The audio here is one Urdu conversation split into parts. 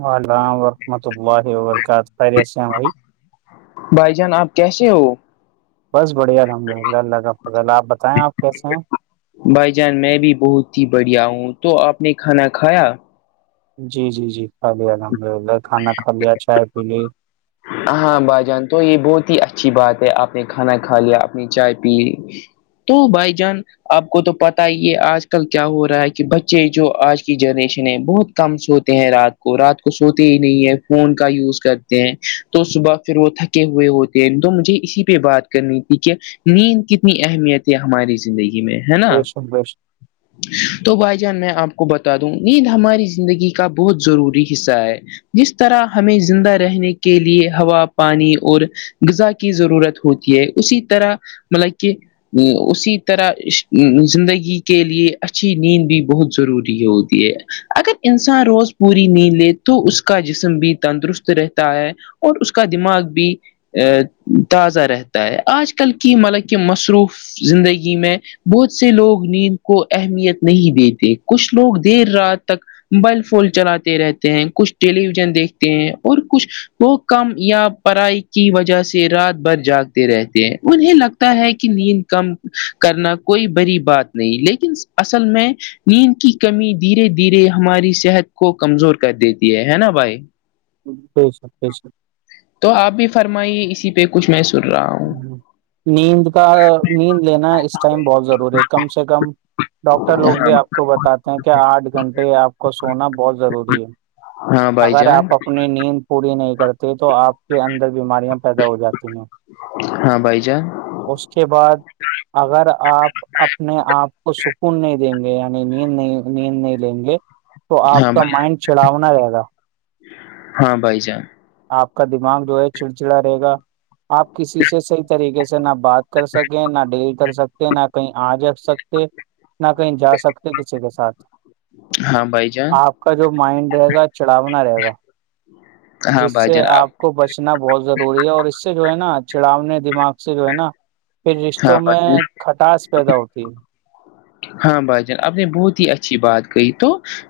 وعلام ورحمۃ اللہ وبرکاتہ خیریس بھائی بھائی جان آپ کیسے ہو بس بڑھیا الحمد ل اللہ اللہفلہ آپ بتائیں آپ کیسے ہیں بھائی جان میں بھی بہت ہی بڑھیا ہوں تو آپ نے کھانا کھایا جی جی جی کھا لیا الحمد للہ کھانا کھا لیا چائے پی لی ہاں بھائی جان تو یہ بہت ہی اچھی بات ہے آپ نے کھانا کھا لیا اپنی چائے پی تو بائی جان آپ کو تو پت ہی ہے آج کل کیا ہو رہا ہے کہ بچے جو آج کی جنریشن ہے بہت کم سوتے ہیں رات کو رات کو سوتے ہی نہیں ہے فون کا یوز کرتے ہیں تو صبح پھر وہ تھکے ہوئے ہوتے ہیں تو مجھے اسی پہ بات کرنی تھی کہ نیند کتنی اہمیتیں ہماری زندگی میں ہے نا بے شک [inaudible] تو بھائی جان میں آپ کو بتا دوں نیند ہماری زندگی کا بہت ضروری حصہ ہے جس طرح ہمیں زندہ رہنے کے لیے ہوا پانی اور غذا کی ضرورت ہوتی ہے اسی طرح مطلب کہ اسی طرح زندگی کے لیے اچھی نیند بھی بہت ضروری ہوتی ہے اگر انسان روز پوری نیند لے تو اس کا جسم بھی تندرست رہتا ہے اور اس کا دماغ بھی تازہ رہتا ہے آج کل کی ملب کہ مصروف زندگی میں بہت سے لوگ نیند کو اہمیت نہیں دیتے کچھ لوگ دیر رات تک موبائل فون چلاتے رہتے ہیں کچھ ٹیلی ویژن دیکھتے ہیں اور کچھ وہ کم یا پرائی کی وجہ سے رات بھر جاگتے رہتے ہیں انہیں لگتا ہے کہ نیند کم کرنا کوئی بریی بات نہیں لیکن اصل میں نیند کی کمی دھیرے دھیرے ہماری صحت کو کمزور کر دیتی ہے نا بھائی پی سر پی سر تو آپ بھی فرمائیے اسی پہ کچھ میں سن رہا ہوں نیند کا نیند لینا اس ٹائم بہت ضروری ہے کم سے کم ڈاکٹر لوگ بھی ہاں آپ کو بتاتے ہیں کہ آٹھ گھنٹے آپ کو سونا بہت ضروری ہے ہاں بھائی اگر جان آپ اپنی نیند پوری نہیں کرتے تو آپ کے اندر بیماریاں پیدا ہو جاتی ہیں ہاں بھائی جا اس کے بعد اگر آپ اپنے آپ کو سکون نہیں دیں گے یعنی نیند نہیں نیند نہیں لیں گے تو آپ ہاں کا بھائی مائنڈ چڑھاونا رہے گا ہاں بھائی جان آپ کا دماغ جو ہے چڑچڑا رہے گا آپ کسی سے صحیح طریقے سے نہ بات کر سکیں نہ ڈیل کر سکتے ہیں نہ کہیں آ جا سکتے نہ کہیں جا سکتے کسی کے ساتھ ہاں بھائی جان آپ کا جو مائنڈ رہے گا چڑھاونا رہے گا [unintelligible] جس بھائی سے جان آپ کو بچنا بہت ضروری ہے اور اس سے جو ہے نا چڑاونے دماغ سے جو ہے نا پھر ہاں رشتوں بھائی میں جان کھٹاس پیدا ہوتی ہے ہاں بھائی جان آپ نے بہت ہی اچھی بات کہی تو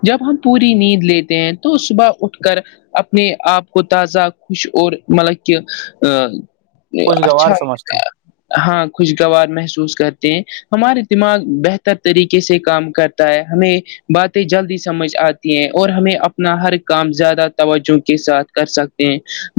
جب ہم پوری نیند لیتے ہیں تو صبح اٹھ کر اپنے آپ کو تازہ خوش اور مطلب کہ ا خوشگوار اچھا سمجھتا ہوں ہاں خوشگوار محسوس کرتے ہیں ہمارے دماغ بہتر ر طریقے سے کام کرتا ہے ہمیں باتیں جلدی سمجھ آتی ہیں اور ہمیں اپنا ہر کام زیادہ توجہ کے ساتھ کر سکتے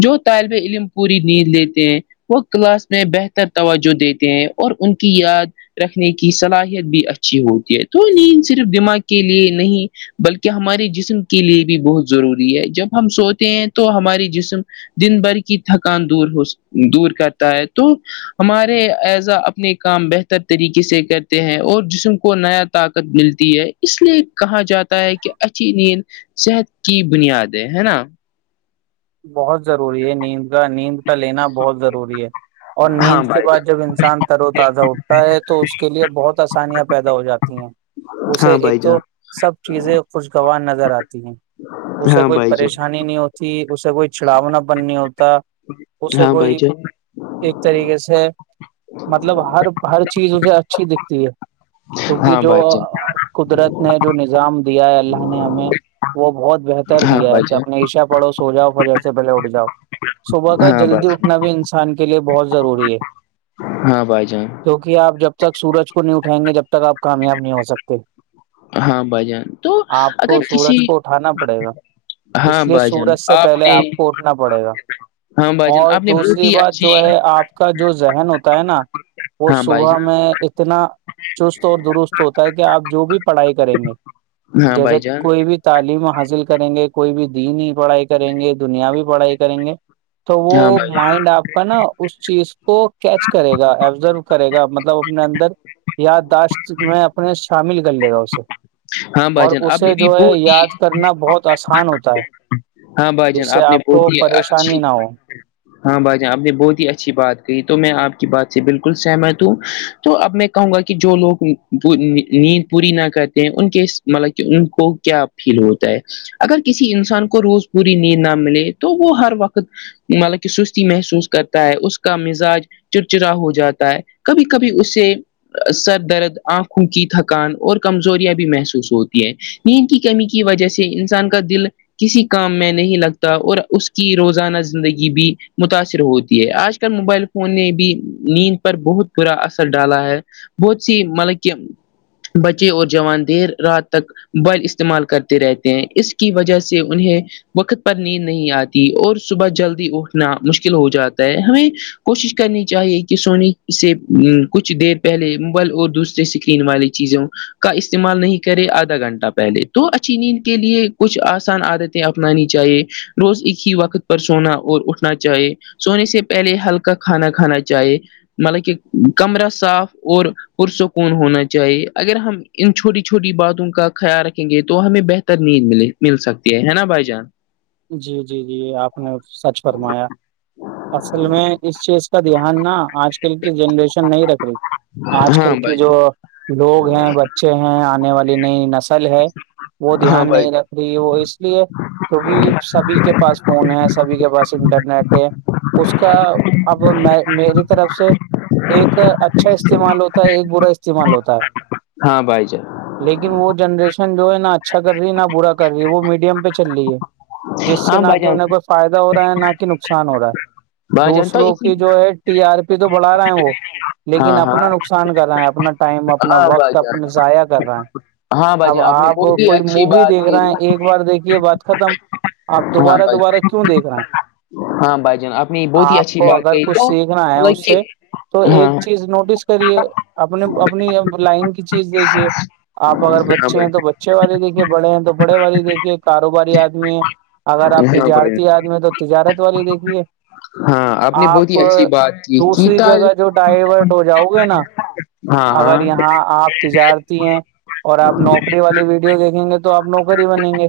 جو طالب علم پوری نیند لیتے ہیں وہ کلاس میں بہتر توجہ دیتے ہیں اور ان کی یاد رکھنے کی صلاحیت بھی اچھی ہوتی ہے تو نیند صرف دماغ کے لیے نہیں بلکہ ہمارے جسم کے لیے بھی بہت ضروری ہے جب ہم سوتے ہیں تو ہماراری جسم دن بھر کی تھکان دور ہو دور کرتا ہے تو ہمارے ایزا اپنے کام بہتر طریقے سے کرتے ہیں اور جسم کو نیا طاقت ملتی ہے اس لیے کہا جاتا ہے کہ اچی نیند صحت کی بنیادیں ہے نا بہت ضروری ہے نیند کا نیند لینا بہت ضروری ہے اور ہاں نیند کے بھائی بعد جان جب انسان تر و تازہ اٹھتا ہے تو اس کے لیے بہت آسانیاں پیدا ہو جاتی ہیں اسے ہاں ایک بھائی تو جان سب چیزیں خوشگوار نظر آتی ہیں اسے ہاں کوئی بھائی جان پریشانی نہیں ہوتی اسے کوئی چھڑاونا بننی ہوتا اسے ہاں بھائی کوئی جان ایک طریقے سے مطلب ہر ہر چیز اسے اچھی دکھتی ہے کیونکہ ہاں جو بھائی جان قدرت نے جو نظام دیا ہے اللہ نے ہمیں وہ بہت بہتر ہاں دیا بھائی ہے کہ جان اپنے ایشا پڑھو سو جاؤ اور جیس سے پہلےٹھ جاؤ صبح کا ہاں جلدی بھائی اٹھنا بھی انسان کے لیے بہت ضروری ہے ہاں بھائی جان کیوںکہ آپ جب تک سورج کو نہیں اٹھائیں گے جب تک آپ کامیاب نہیں ہو سکتے ہاں بھائی جان تو آپ کو اگر کسی سورج کو اٹھانا پڑے گا اس لیے بھائی جان سورج سے پہلے آپ کو اٹھنا پڑے گا ہاں بھائی جان اور آپ نے بہت دوسری ہی بات اچھی جو ہے آپ کا جو ذہن ہوتا ہے نا وہ ہاں بھائی صبح جان میں اتنا چست اور درست ہوتا ہے کہ آپ جو بھی پڑھائی کریں گے ہاں جیسے بھائی جان کوئی بھی تعلیم حاصل کریں گے کوئی بھی دینی پڑھائی کریں گے دنیاوی پڑھائی کریں گے تو ہاں وہ بھائی مائنڈ آپ نا اس چیز کو کیچ کرے گا ایبزرو کرے گا مطلب اپنے اندر یادداشت میں اپنے شامل کر لے گا اسے جان ہاں بھائی اور جان آپ اسے نے بھی جو ہے بہت ہی یاد کرنا بہت آسان ہوتا ہے ہاں بھائی جان جس سے نے آپ بہت کو ہی اچھی پریشانی نہ ہو ہاں باجا آپ نے بہت ہی اچھی بات کہی تو میں آپ کی بات سے بالکل سہمت ہوں تو اب میں کہوں گا کہ جو لوگ نیند پوری نہ کرتے ہیں ان کے مطلب کہ ان کو کیا فیل ہوتا ہے اگر کسی انسان کو روز پوری نیند نہ ملے تو وہ ہر وقت مطلب سستی محسوس کرتا ہے اس کا مزاج چڑچڑا ہو جاتا ہے کبھی کبھی اسے سر درد آنکھوں کی تھکان اور کمزوریاں بھی محسوس ہوتی ہے میند کی کمی کی وجہ سے انسان کا دل کسی کام میں نہیں لگتا اور اس کی روزانہ زندگی بھی متاثر ہوتی ہے آج کل موبائل فون نے بھی نیند پر بہت برا اثر ڈالا ہے بہت سی مطلب کہ بچے اور جوان دیر رات تک بل استعمال کرتے رہتے ہیں اس کی وجہ سے انہیں وقت پر نیند نہیں آتی اور صبح جلدی اٹھنا مشکل ہو جاتا ہے ہمیں کوشش کرنی چاہیے کہ سونے سے کچھ دیر پہلے موبائل اور دوسرے اسکرین والی چیزوں کا استعمال نہیں کرے آدھا گھنٹہ پہلے تو اچھی نیند کے لیے کچھ آسان عادت اپنانی چاہیے روز ایک ہی وقت پر سونا اور اٹھ چاہیے سونے سے پہلے ہلکا کھانا کھانا چاہیے مطلب کہ کمر صاف اور پرسکون ہونا چاہیے اگر ہم ان چھوٹی چھوٹی باتوں کا خیال رکھیں گے تو ہمیں بہتر نیند م مل سکتی ہے نا بھائی جان جی جی جی آپ نے سچ فرمایا اصل میں اس چیز کا دھیان نا آج کل کی جنریشن نہیں رکھ رہی آج ہاں کل کی بھائی جو لوگ ہیں بچے ہیں آنے والی نئی نسل ہے وہ ہاں دھیان بھائی نہیں رکھ ی وہ اس لیے کیونکہ سبھی کے پاس فون ہے سبھی کے پاس انٹرنیٹ ہے اس کا اب میری طرف سے ایک اچھا استعمال ہوتا ہے ایک برا استعمال ہوتا ہے ہاں بائی جائے لیکن وہ جنریشن جو ہے نہا اچھا کر رہی ہے نہ برا کر رہی ہے وہ میڈیم پہ چل رہی ہے جس سے ہاں نہ بھائی کہ جان انہیں کوئی فائدہ ہو رہا ہے نہ کہ نقصان ہو رہا ہے بھائی جان تو دوسروں اسی کی جو ہے ٹی آر پی تو بڑھا رہا ہے وہ ہاں لیکن ہاں اپنا نقصان کر رہا ہے اپنا ٹائم اپنا ہاں بھائی وقت اپنا جان ضائع کر رہا ہے ہاں بھائی اب جان نے آپ بہت ہی کوئی اچھی مووی بات دیکھ رہا کہی ہیں ایک ایک بار دیکھیے بات ختم آپ ہاں دوبارہ بھائی دوبارہ کیوں دیکھ رہے ہیں ہاں بھائی جان آپ نے بہت ہی آپ اچھی کو بات اگر کہی کچھ تو سیکھنا ہے مطلب اس کہ سے تو ایک ہاں چیز نوٹس کرے اپنے اپنی لائن کی چیز دیکھیے آپ اگر ہاں بچے ہیں تو بھائی اچھے والے دیکھیے بڑے ہیں تو بڑے والے دیکھیے کاروباری آدمی ہیں اگر آپ ہاں بھائی تجارتی آدمی ہیں تو تجارت والی دیکھیے ہاں نے بہت آپ ہی اچھی بات کی کی دوسری تال جگہ جو ڈائیورٹ ہو جاؤ گے نا ہاں اگر ہاں یہاں آپ تجارتی ہیں اور آپ نوکری والی ویڈیو دیکھیں گے تو آپ نوکری بنیں گے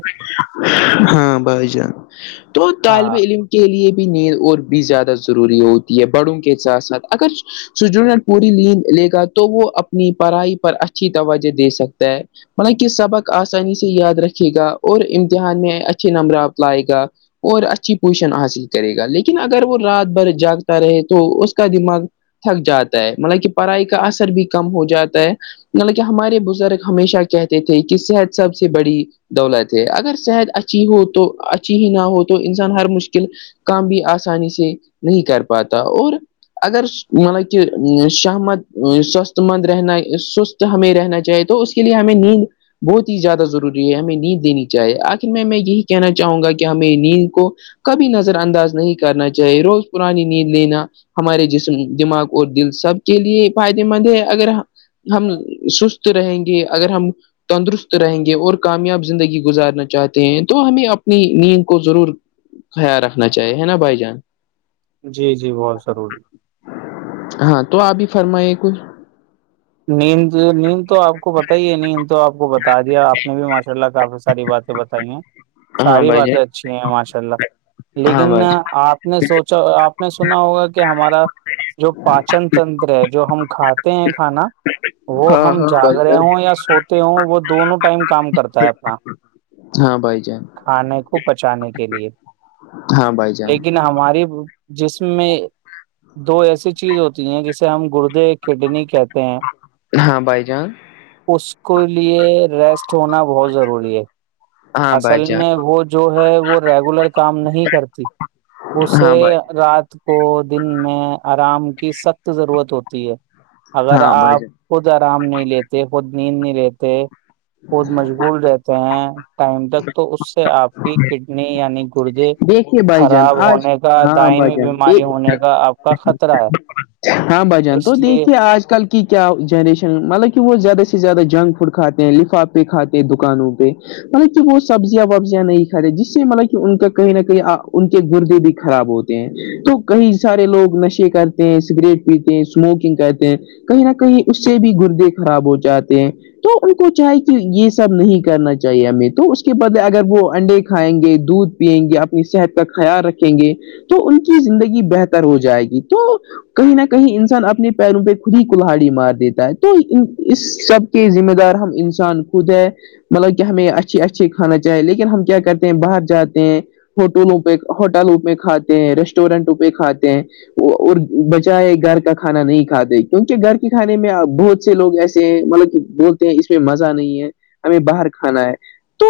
ہاں بھائی جان تو طالب ہاں علم کے لیے بھی نیند اور بھی زیادہ ضروری ہوتی ہے بڑوں کے ساتھ ساتھ اگر سج پوری لیند لے گا تو وہ اپنی پڑھائی پر اچھی توجہ دے سکتا ہے مطب کہ سبق آسانی سے یاد رکھے گا اور امتحان میں اچھے نمبرات لائے گا اور اچھی پوزیشن حاصل کرے گا لیکن اگر وہ رات بھر جاگتا رہے تو اس کا دماغ تھک جاتا ہے مطلب کہ پڑھائی کا اثر بھی کم ہو جاتا ہے مطلب کہ ہمارے بزرگ ہمیشہ کہتے تھے کہ صحت سب سے بڑی دولت ہے اگر صحت اچھی ہو تو اچھی ہی نہ ہو تو انسان ہر مشکل کام بھی آسانی سے نہیں کر پاتا اور اگر مطلب کہہ شہمد سست مند رہن س ہمیں رہنا چاہے تو اس کے لیے ہمیں نیند بہت ہی زیادہ ضروری ہے ہمیں نیند دینی چاہیے آ میں میں یہی کہنا چاہوں گا کہ ہمیں نیند کو کبھی نظر انداز نہیں کرنا چاہیے روز پرانی نیند لینا ہمارے جسم دماغ اور دل سب کے لیے فائدے مند ہے اگر ہم سست رہیں گے اگر ہم تندرست رہیں گے اور کامیاب زندگی گزارنا چاہتے ہیں تو ہمیں اپنی نیند کو ضرور خیال رکھنا چاہیے ہے نا بھائی جان جی جی بہت ضروری ہاں تو آپ بھی فرمائی کچھ نیند نیند تو آپ آپ کو بتائیے نہیں تو آپ کو بتا دیا آپ نے بھی ماشاء اللہ کافی ساری باتیں بتائی ہیں ہاں ساری بھائی باتیں جان اچھی ہیں ماشاء اللہ ہاں لیکن بھائی آپ نے سوچا آپ نے سنا ہوگا کہ ہمارا جو پاچن تنتر ہے جو ہم کھاتے ہیں کھانا وہ ہاں ہم جاگ رہے ہوں یا سوتے ہوں وہ دونوں ٹائم کام کرتا ہے اپنا ہاں بھائی جان کھانے کو بچانے کے لیے ہاں بھائی جان لیکن ہماری جس میں دو ایسی چیز ہوتی ہیں جسے ہم گردے کڈنی کہتے ہیں ہاں بھائی جان اس کے لیے ریسٹ ہونا بہت ضروری ہے ہاں اصل بھائی جان میں وہ جو ہے وہ ریگولر کام نہیں کرتی ہاں بھائی جان اسے ہاں بھائی رات کو دن میں آرام کی سخت ضرورت ہوتی ہے اگر ہاں بھائی آپ جان خود آرام نہیں لیتے خود نیند نہیں رہتے خود مشغول رہتے ہیں ٹائم تک تو اس سے آپ کی کڈنی یعنی گدے دیکھیے بھائی جان خراب آج ہونے کا ہاں بھائی دائمی جان بیماری دیکھ ہونے کا آپ کا خطرہ ہے ہاں بھجان اس تو لیے دیکھیے آج کل کہ کیا جنریشن مطلب کہ وہ زیادہ سے زیادہ جنک فوڈ کھاتے ہیں لفاف پہ کھاتے دکانوں پہ مطلب کہ وہ سبزیاں وبزیاں نہیں کھاتے جس سے مطلب کہ ان کا کہیں نہ کہیں ان کے گردے بھی خراب ہوتے تو کئی سارے لوگ نشے کرتے ہیں سگریٹ پیتے ہیں اسموکنگ کرتے ہیں کہیں نہ کہیں اس سے بھی گردے خراب ہو جاتے ہیں تو ان کو چاہے کہ یہ سب نہیں کرنا چاہیے ہمیں تو اس کے بدلے اگر وہ انڈے کھائیں گے دودھ گے اپنی صحت کا خیال رکھیں گے تو ان کی زندگی بہتر ہو جائے گی تو کہیں نہ کہیں انسان اپنے پیروں پہ خود ہی کلہلہاڑی مار دیتا ہے تو اس سب ذمہ دار ہم انسان خود ہے مطلب کہ ہمیں اچھی اچھی کھانا چاہی لیکن ہم کیا کرتے ہیں باہر جاتے ہیں ہوٹلوں پہ ہوٹلوں پہ کھاتے ہیں ریسٹورینٹوں پہ کھاتے ہیں بچائے گھر کا کھانا نہیں کھاتے کیونکہ گھر کے کھانے میں بہت سے لوگ ایسے ہیں مطلب کہ بہت اس میں مزہ نہیں ہے ہمیں باہر کھانا ہے تو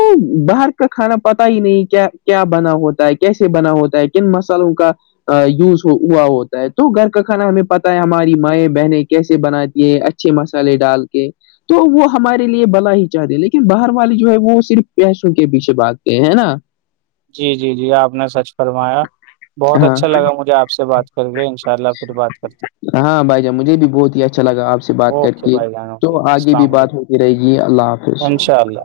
باہر کا کھانا پتا ہی نہیں کیا کیا بنا ہوتا ہے کیسے بنا ہوتا ہے کن مسالوں کا یوز ہو ہوا ہوتا ہے تو گھر کا کھانا ہمیں پتا ہے ہماری مائیں بہنیں کیسے بناتی ہے اچھے مسالے ڈال کے تو وہ ہمارے لیے بلا ہی چاہتے لیکن باہر والی جو ہے وہ صرف پیسوں کے پیچھے بات یہ ہے نا جی جی جی آپ نے سچ فرمایا بہت ہاں اچھا لگا مجھے آپ سے بات کر کے انء شء اللہ پھر بات کرتے ہاں بھائی جان مجھے بھی بہت ہی اچھا لگا آپ سے ہیں۔ بات کر اوکے کے بھائی جان تو اوکے آگے بھی السلام بات ہو علیکم رہے گی اللہ حافظ انشاء اللہ